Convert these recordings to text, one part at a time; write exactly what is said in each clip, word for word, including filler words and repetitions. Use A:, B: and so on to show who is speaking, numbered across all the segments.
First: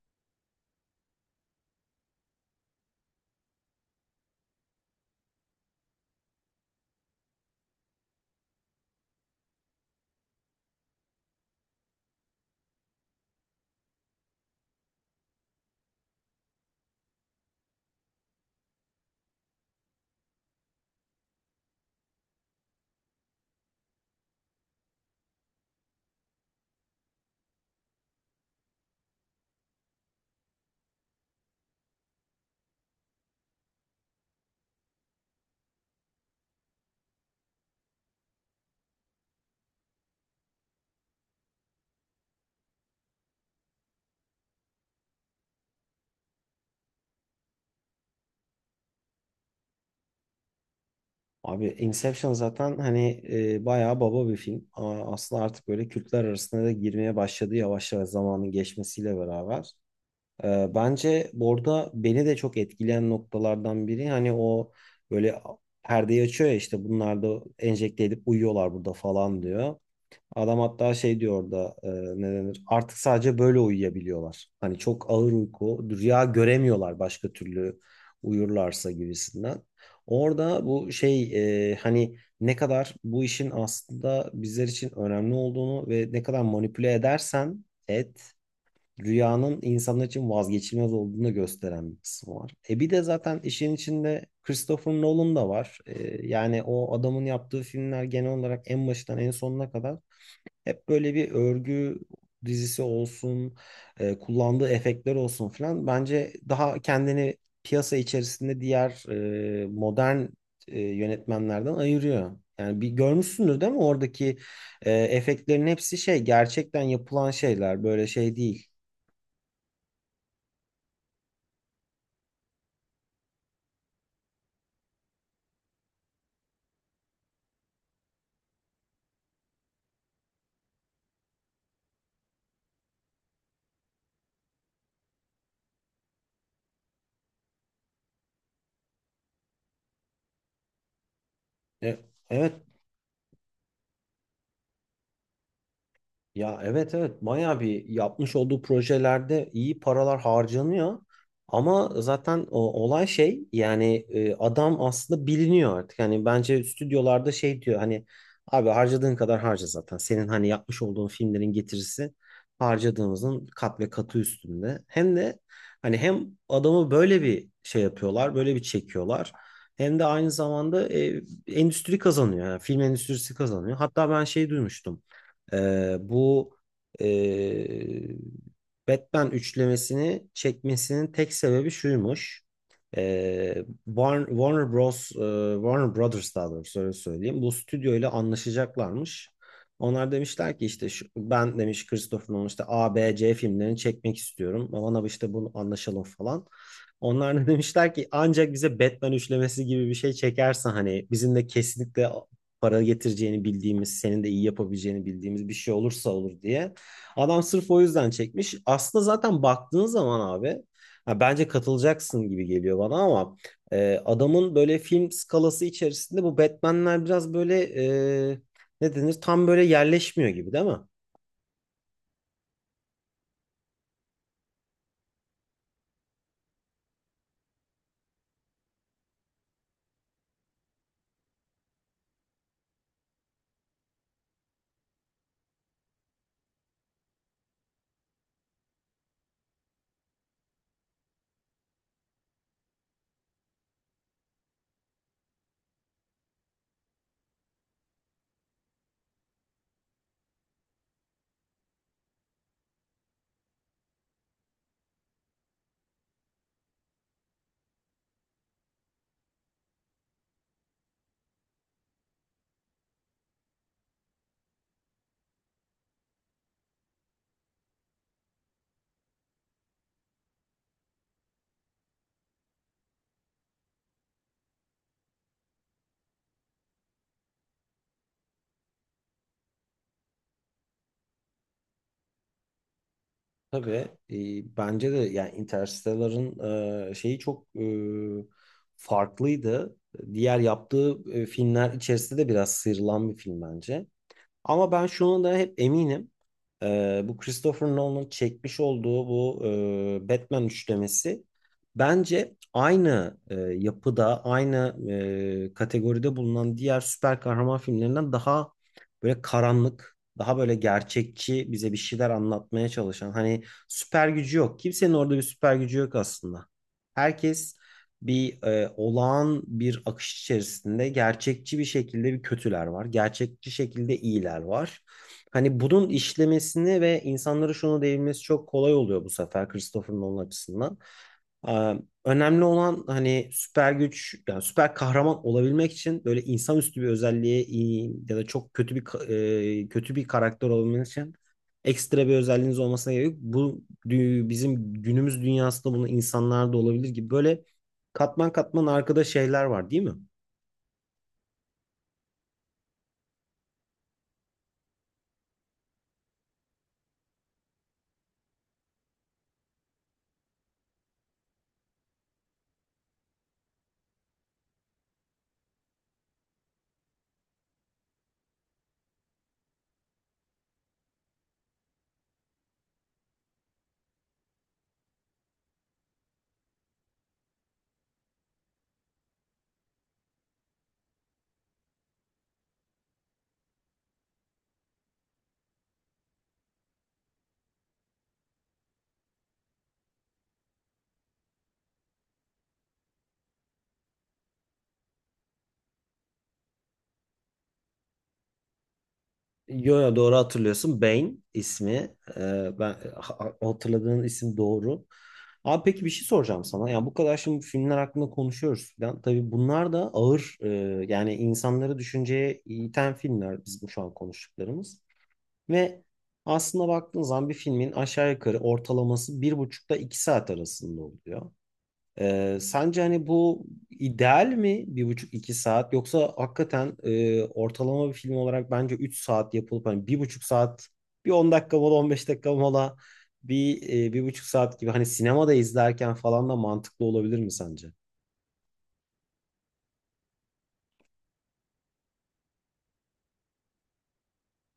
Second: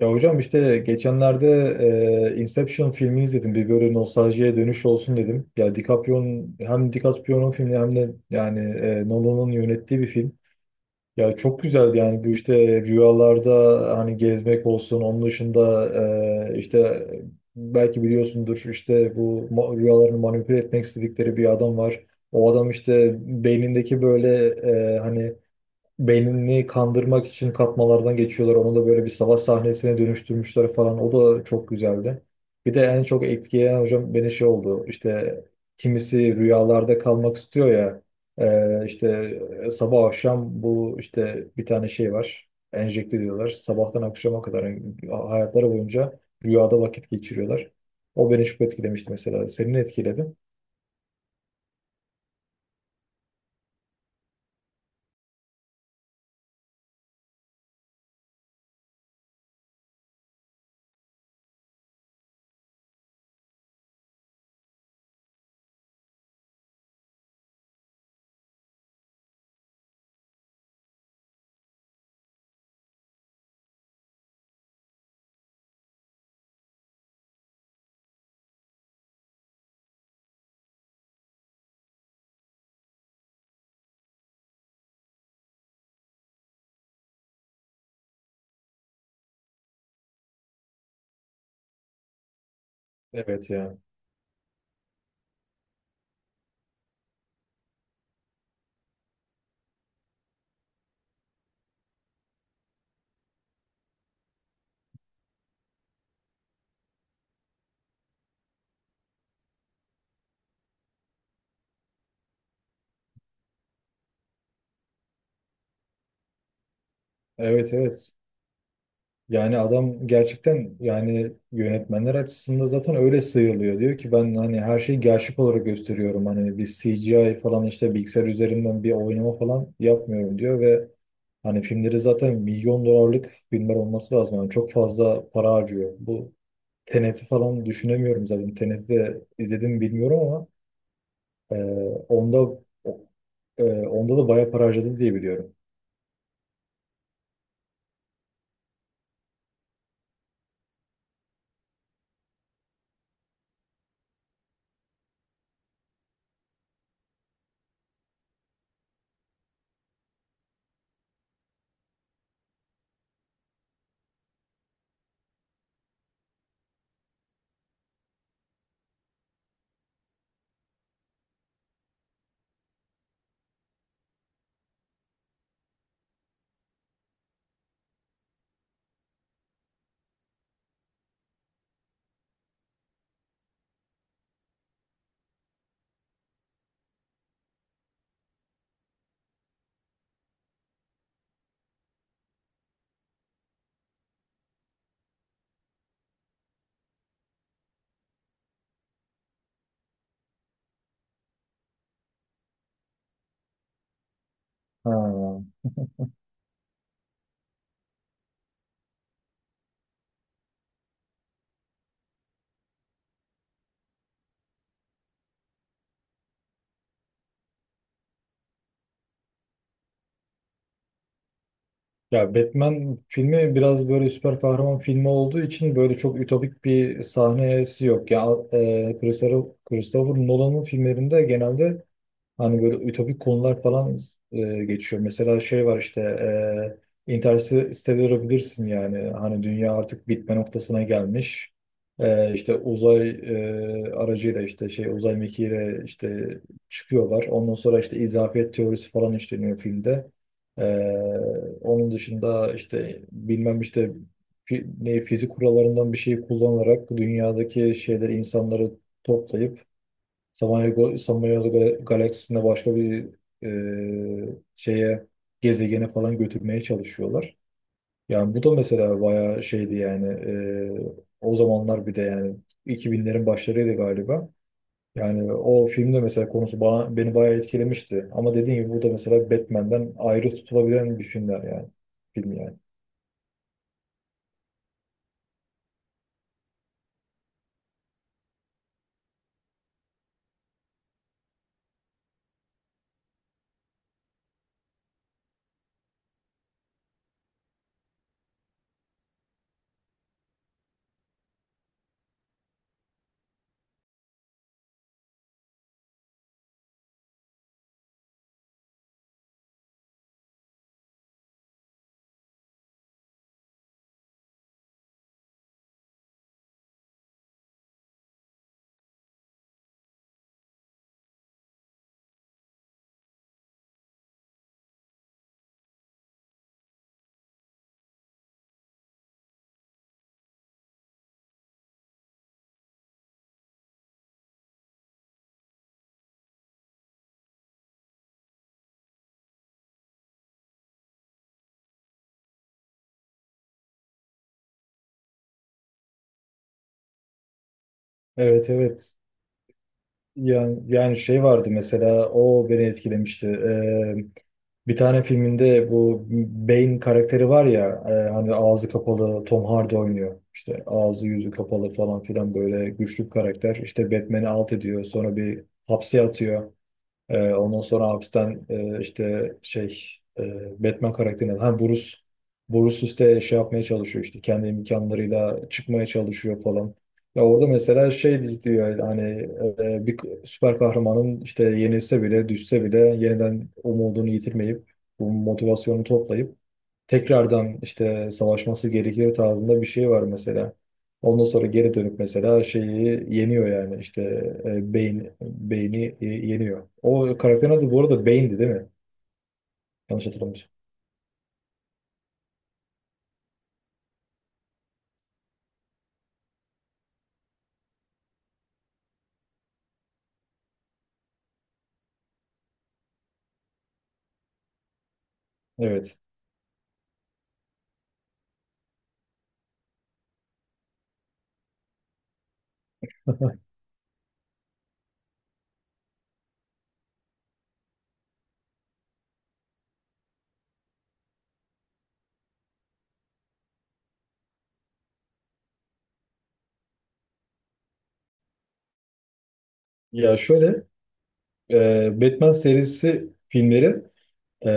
A: Ya hocam işte geçenlerde e, Inception filmini izledim. Bir böyle nostaljiye dönüş olsun dedim. Ya DiCaprio'nun hem DiCaprio'nun filmi hem de yani e, Nolan'ın yönettiği bir film. Ya çok güzeldi yani bu işte rüyalarda hani gezmek olsun. Onun dışında e, işte belki biliyorsundur işte bu ma- rüyalarını manipüle etmek istedikleri bir adam var. O adam işte beynindeki böyle e, hani beynini kandırmak için katmalardan geçiyorlar. Onu da böyle bir savaş sahnesine dönüştürmüşler falan. O da çok güzeldi. Bir de en çok etkileyen hocam beni şey oldu. İşte kimisi rüyalarda kalmak istiyor ya. Ee, işte e, sabah akşam bu işte bir tane şey var. Enjekte diyorlar. Sabahtan akşama kadar yani hayatları boyunca rüyada vakit geçiriyorlar. O beni çok etkilemişti mesela. Senin etkiledi.
B: Abi Inception zaten hani e, bayağı baba bir film. Ama aslında artık böyle kültler arasında da girmeye başladı yavaş yavaş zamanın geçmesiyle beraber. E, bence burada beni de çok etkileyen noktalardan biri hani o böyle perdeyi açıyor ya işte bunlar da enjekte edip uyuyorlar burada falan diyor. Adam hatta şey diyor orada e, ne denir? Artık sadece böyle uyuyabiliyorlar. Hani çok ağır uyku, rüya göremiyorlar başka türlü uyurlarsa gibisinden. Orada bu şey e, hani ne kadar bu işin aslında bizler için önemli olduğunu ve ne kadar manipüle edersen et rüyanın insanlar için vazgeçilmez olduğunu gösteren bir kısmı var. E bir de zaten
A: Evet
B: işin
A: ya.
B: içinde Christopher Nolan da var. E, yani o adamın yaptığı filmler genel olarak en başından en sonuna kadar hep böyle bir örgü dizisi olsun, e, kullandığı efektler olsun filan. Bence daha kendini piyasa içerisinde diğer e, modern e, yönetmenlerden ayırıyor. Yani bir görmüşsündür değil mi? Oradaki e, efektlerin hepsi şey gerçekten yapılan
A: Evet,
B: şeyler. Böyle
A: evet.
B: şey değil.
A: Yani adam gerçekten yani yönetmenler açısından zaten öyle sıyrılıyor. Diyor ki ben hani her şeyi gerçek olarak gösteriyorum. Hani bir C G I falan işte bilgisayar üzerinden bir oynama falan yapmıyorum diyor ve hani filmleri zaten milyon dolarlık filmler olması lazım. Yani çok fazla para harcıyor. Bu Tenet'i falan düşünemiyorum zaten. Tenet'i de izledim mi bilmiyorum ama e,
B: E, Evet.
A: onda ee, onda da bayağı para harcadı diye biliyorum.
B: Ya evet, evet, bayağı bir yapmış olduğu projelerde iyi paralar harcanıyor. Ama zaten o, olay şey yani e, adam aslında biliniyor artık. Hani bence stüdyolarda şey diyor hani abi harcadığın kadar harca zaten. Senin hani yapmış olduğun filmlerin getirisi harcadığımızın kat ve katı üstünde. Hem de hani hem adamı böyle bir şey yapıyorlar böyle bir çekiyorlar. Hem de aynı zamanda e, endüstri kazanıyor. Yani film endüstrisi kazanıyor. Hatta ben şey duymuştum. Ee, bu e, Batman üçlemesini çekmesinin tek sebebi şuymuş. Ee, Warner, Warner Bros, e, Warner Brothers daha doğrusu öyle söyleyeyim. Bu stüdyo ile anlaşacaklarmış. Onlar demişler ki işte şu, ben demiş Christopher Nolan işte A B C filmlerini çekmek istiyorum. Bana işte bunu anlaşalım falan. Onlar da demişler ki ancak bize Batman üçlemesi gibi bir şey çekersen hani bizimle kesinlikle para getireceğini bildiğimiz, senin de iyi
A: Ha.
B: yapabileceğini bildiğimiz bir şey olursa olur diye. Adam sırf o yüzden çekmiş. Aslında zaten baktığın zaman abi ha, bence katılacaksın gibi geliyor bana ama e, adamın böyle film skalası içerisinde bu Batman'ler biraz böyle e, ne denir tam böyle yerleşmiyor gibi değil mi?
A: Ya Batman filmi biraz böyle süper kahraman filmi olduğu için böyle çok ütopik bir sahnesi yok. Ya e, Christopher, Christopher Nolan'ın filmlerinde genelde hani böyle ütopik konular falan e, geçiyor. Mesela şey var işte e, Interstellar'ı bilirsin yani. Hani dünya artık bitme noktasına gelmiş. E, işte uzay e, aracıyla işte şey uzay mekiğiyle işte çıkıyorlar. Ondan sonra işte izafiyet teorisi falan işleniyor filmde. E, onun dışında işte bilmem işte fi- ne fizik kurallarından bir şeyi kullanarak dünyadaki şeyleri insanları toplayıp Samanyolu, Samanyolu Gal- galaksisinde başka bir e, şeye gezegene falan götürmeye çalışıyorlar. Yani bu da mesela bayağı şeydi yani e, o zamanlar bir de yani iki binlerin başlarıydı galiba. Yani o filmde mesela konusu bana, beni bayağı etkilemişti. Ama dediğim gibi bu da mesela Batman'den ayrı tutulabilen bir filmler yani. Film yani.
B: Tabii e, bence de yani Interstellar'ın e, şeyi çok e, farklıydı. Diğer yaptığı e, filmler içerisinde de biraz sıyrılan bir film bence. Ama ben şu anda hep eminim. Ee, bu Christopher Nolan'ın çekmiş olduğu bu e, Batman üçlemesi bence aynı e, yapıda, aynı e, kategoride bulunan diğer süper kahraman filmlerinden daha böyle karanlık, daha böyle gerçekçi bize bir şeyler anlatmaya çalışan. Hani süper gücü yok. Kimsenin orada bir süper gücü yok aslında. Herkes bir e, olağan bir akış içerisinde gerçekçi bir şekilde bir kötüler var. Gerçekçi şekilde iyiler var. Hani bunun işlemesini ve insanlara şunu değinmesi çok kolay oluyor bu sefer Christopher Nolan açısından. Ee, Önemli olan hani süper güç yani süper kahraman olabilmek için böyle insanüstü bir özelliğe iyi ya da çok kötü bir ka- e, kötü bir karakter olabilmek için ekstra bir özelliğiniz olmasına gerek yok. Bu dü- bizim günümüz dünyasında bunu insanlarda olabilir gibi böyle katman
A: Evet,
B: katman
A: evet.
B: arkada şeyler var değil mi?
A: Yani, yani şey vardı mesela o beni etkilemişti. Ee, bir tane filminde bu Bane karakteri var ya, e, hani ağzı kapalı Tom Hardy oynuyor. İşte ağzı yüzü kapalı falan filan böyle güçlü bir karakter. İşte Batman'i alt ediyor sonra bir hapse atıyor. Ee, ondan sonra hapisten e, işte şey e, Batman karakterinden ha Bruce Bruce işte şey yapmaya çalışıyor işte kendi imkanlarıyla çıkmaya çalışıyor falan. Ya orada mesela şey diyor hani e, bir süper kahramanın işte yenilse bile düşse bile yeniden umudunu yitirmeyip bu motivasyonu toplayıp tekrardan işte savaşması gerekir tarzında bir şey var mesela. Ondan sonra geri dönüp mesela şeyi yeniyor yani işte e, beyin beyni e, yeniyor. O karakterin adı bu arada Bane'di, değil mi?
B: Yo yo,
A: Yanlış
B: doğru
A: hatırlamıyorsam.
B: hatırlıyorsun. Bane ismi. Ee, ben ha- hatırladığın isim doğru. Abi peki bir şey soracağım sana. Yani bu kadar şimdi filmler hakkında konuşuyoruz falan. Tabii bunlar da ağır e, yani insanları düşünceye iten filmler biz bu şu an konuştuklarımız. Ve
A: Evet.
B: aslında baktığın zaman bir filmin aşağı yukarı ortalaması bir buçukta iki saat arasında oluyor. Ee, sence hani bu ideal mi bir buçuk iki saat yoksa hakikaten e, ortalama bir film olarak bence üç saat yapılıp hani bir buçuk saat bir on dakika mola on beş dakika mola bir e, bir buçuk saat gibi hani sinemada izlerken falan da mantıklı olabilir mi sence?
A: Ya şöyle, e, Batman serisi filmleri e,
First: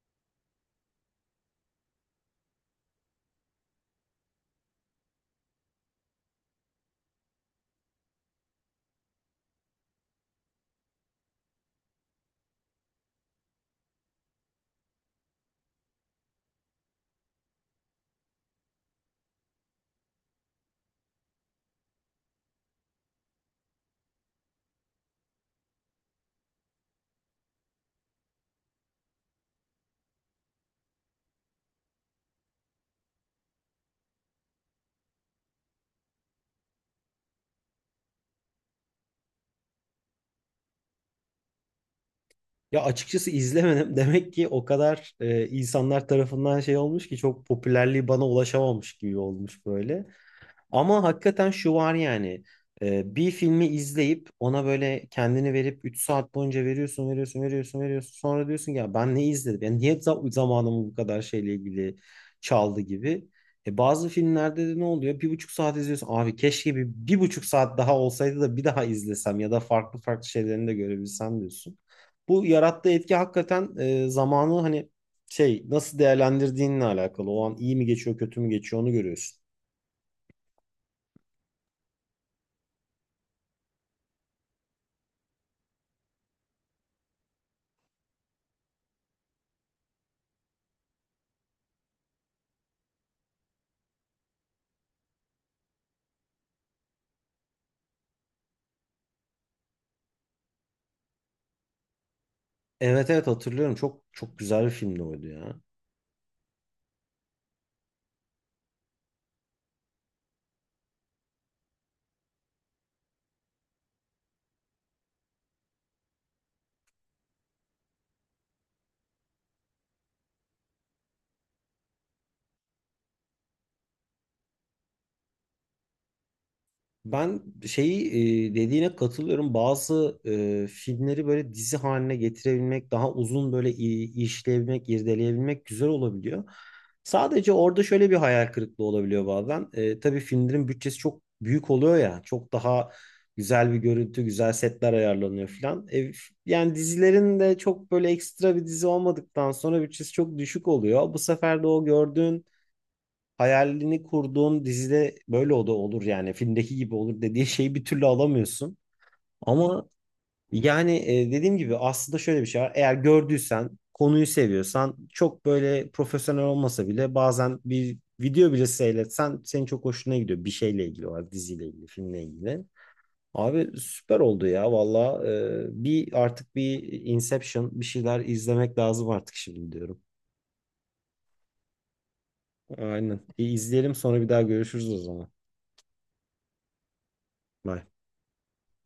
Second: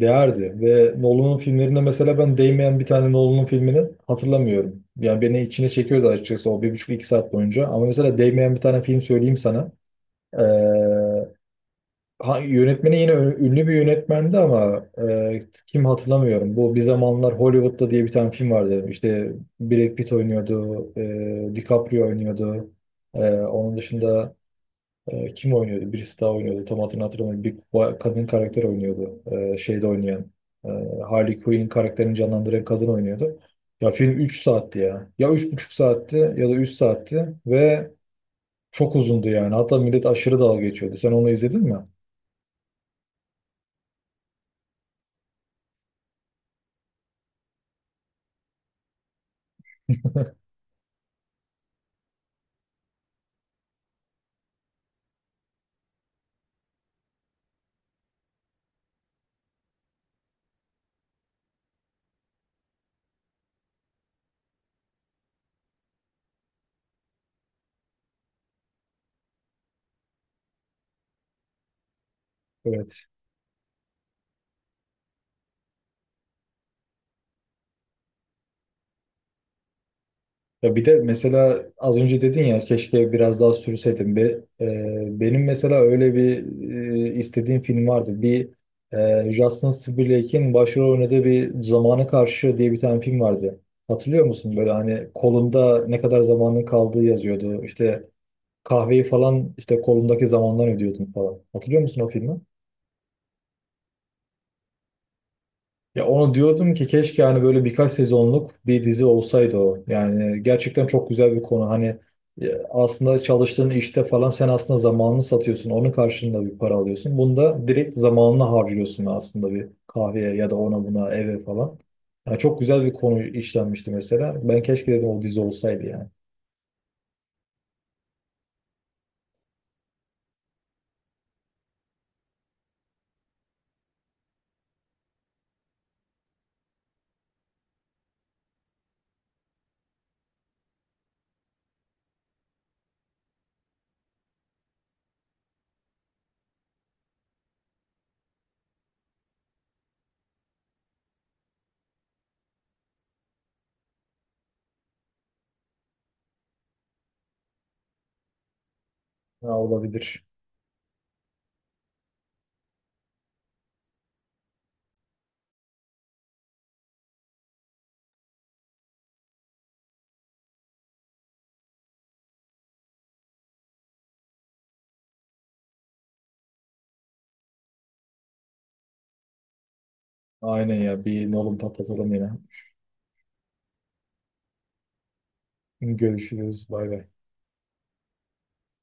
A: değerdi ve Nolan'ın filmlerinde mesela ben değmeyen bir tane Nolan'ın filmini hatırlamıyorum. Yani beni içine çekiyordu açıkçası o bir buçuk iki saat boyunca. Ama mesela değmeyen bir tane film söyleyeyim sana. E, Ha, yönetmeni yine ü- ünlü bir yönetmendi ama e, kim hatırlamıyorum. Bu Bir Zamanlar Hollywood'da diye bir tane film vardı. İşte Brad Pitt oynuyordu, e, DiCaprio oynuyordu. E, onun dışında e, kim oynuyordu? Birisi daha oynuyordu. Tam hatırını hatırlamıyorum. Bir ba- kadın karakter oynuyordu. E, şeyde oynayan. E, Harley Quinn karakterini canlandıran kadın oynuyordu. Ya film üç saatti ya. Ya üç buçuk saatti ya da üç saatti ve çok uzundu yani. Hatta millet aşırı dalga geçiyordu. Sen onu izledin mi?
B: Ya açıkçası izlemedim demek ki o kadar e, insanlar tarafından şey olmuş ki çok popülerliği bana ulaşamamış gibi olmuş böyle. Ama hakikaten şu var yani. E, bir filmi izleyip ona böyle kendini verip üç saat boyunca veriyorsun, veriyorsun, veriyorsun, veriyorsun. Sonra diyorsun ki, ya ben ne izledim? Yani niye za- zamanımı bu kadar şeyle ilgili çaldı gibi. E, bazı filmlerde de ne oluyor? Bir buçuk saat izliyorsun. Abi keşke bir, bir buçuk saat daha olsaydı da bir daha izlesem ya da farklı farklı şeylerini de görebilsem diyorsun. Bu yarattığı
A: Evet.
B: etki hakikaten e, zamanı hani şey nasıl değerlendirdiğinle alakalı. O an iyi mi geçiyor, kötü mü geçiyor onu görüyorsun.
A: Ya bir de mesela az önce dedin ya keşke biraz daha sürseydim. Be, e, benim mesela öyle bir e, istediğim film vardı. Bir e, Justin Timberlake'in başrol oynadığı bir Zamana Karşı diye bir tane film vardı. Hatırlıyor musun? Böyle hani kolunda ne kadar zamanın kaldığı yazıyordu. İşte kahveyi falan işte kolundaki zamandan ödüyordun falan. Hatırlıyor musun o filmi?
B: Evet, evet, hatırlıyorum. Çok çok güzel bir filmdi oydu ya.
A: Ya onu diyordum ki keşke hani böyle birkaç sezonluk bir dizi olsaydı o. Yani gerçekten çok güzel bir konu. Hani e, aslında çalıştığın işte falan sen aslında zamanını satıyorsun. Onun karşılığında bir para alıyorsun. Bunda direkt zamanını harcıyorsun aslında bir kahveye ya da ona buna eve falan. Yani çok güzel bir konu işlenmişti mesela. Ben keşke dedim o dizi olsaydı yani.
B: Ben şeyi e, dediğine katılıyorum. Bazı e, filmleri böyle dizi haline getirebilmek, daha uzun böyle i- işleyebilmek, irdeleyebilmek güzel olabiliyor. Sadece orada şöyle bir hayal kırıklığı olabiliyor bazen. E, tabii filmlerin bütçesi çok büyük oluyor ya. Çok daha güzel bir görüntü, güzel setler ayarlanıyor falan. E, f- yani dizilerin de çok böyle ekstra bir dizi olmadıktan sonra bütçesi çok düşük oluyor. Bu sefer de o gördüğün hayalini kurduğun dizide böyle o da olur yani filmdeki gibi olur dediği şeyi bir türlü alamıyorsun.
A: Ha,
B: Ama
A: olabilir.
B: yani e, dediğim gibi aslında şöyle bir şey var. Eğer gördüysen, konuyu seviyorsan çok böyle profesyonel olmasa bile bazen bir video bile seyretsen senin çok hoşuna gidiyor bir şeyle ilgili olarak diziyle ilgili, filmle ilgili. Abi süper oldu ya valla. E, bir artık bir Inception bir şeyler izlemek lazım artık şimdi diyorum.
A: Aynen ya, bir nolum patlatalım yine.
B: Aynen. Bir izleyelim sonra bir daha görüşürüz o zaman.
A: Görüşürüz. Bay bay.
B: Bye.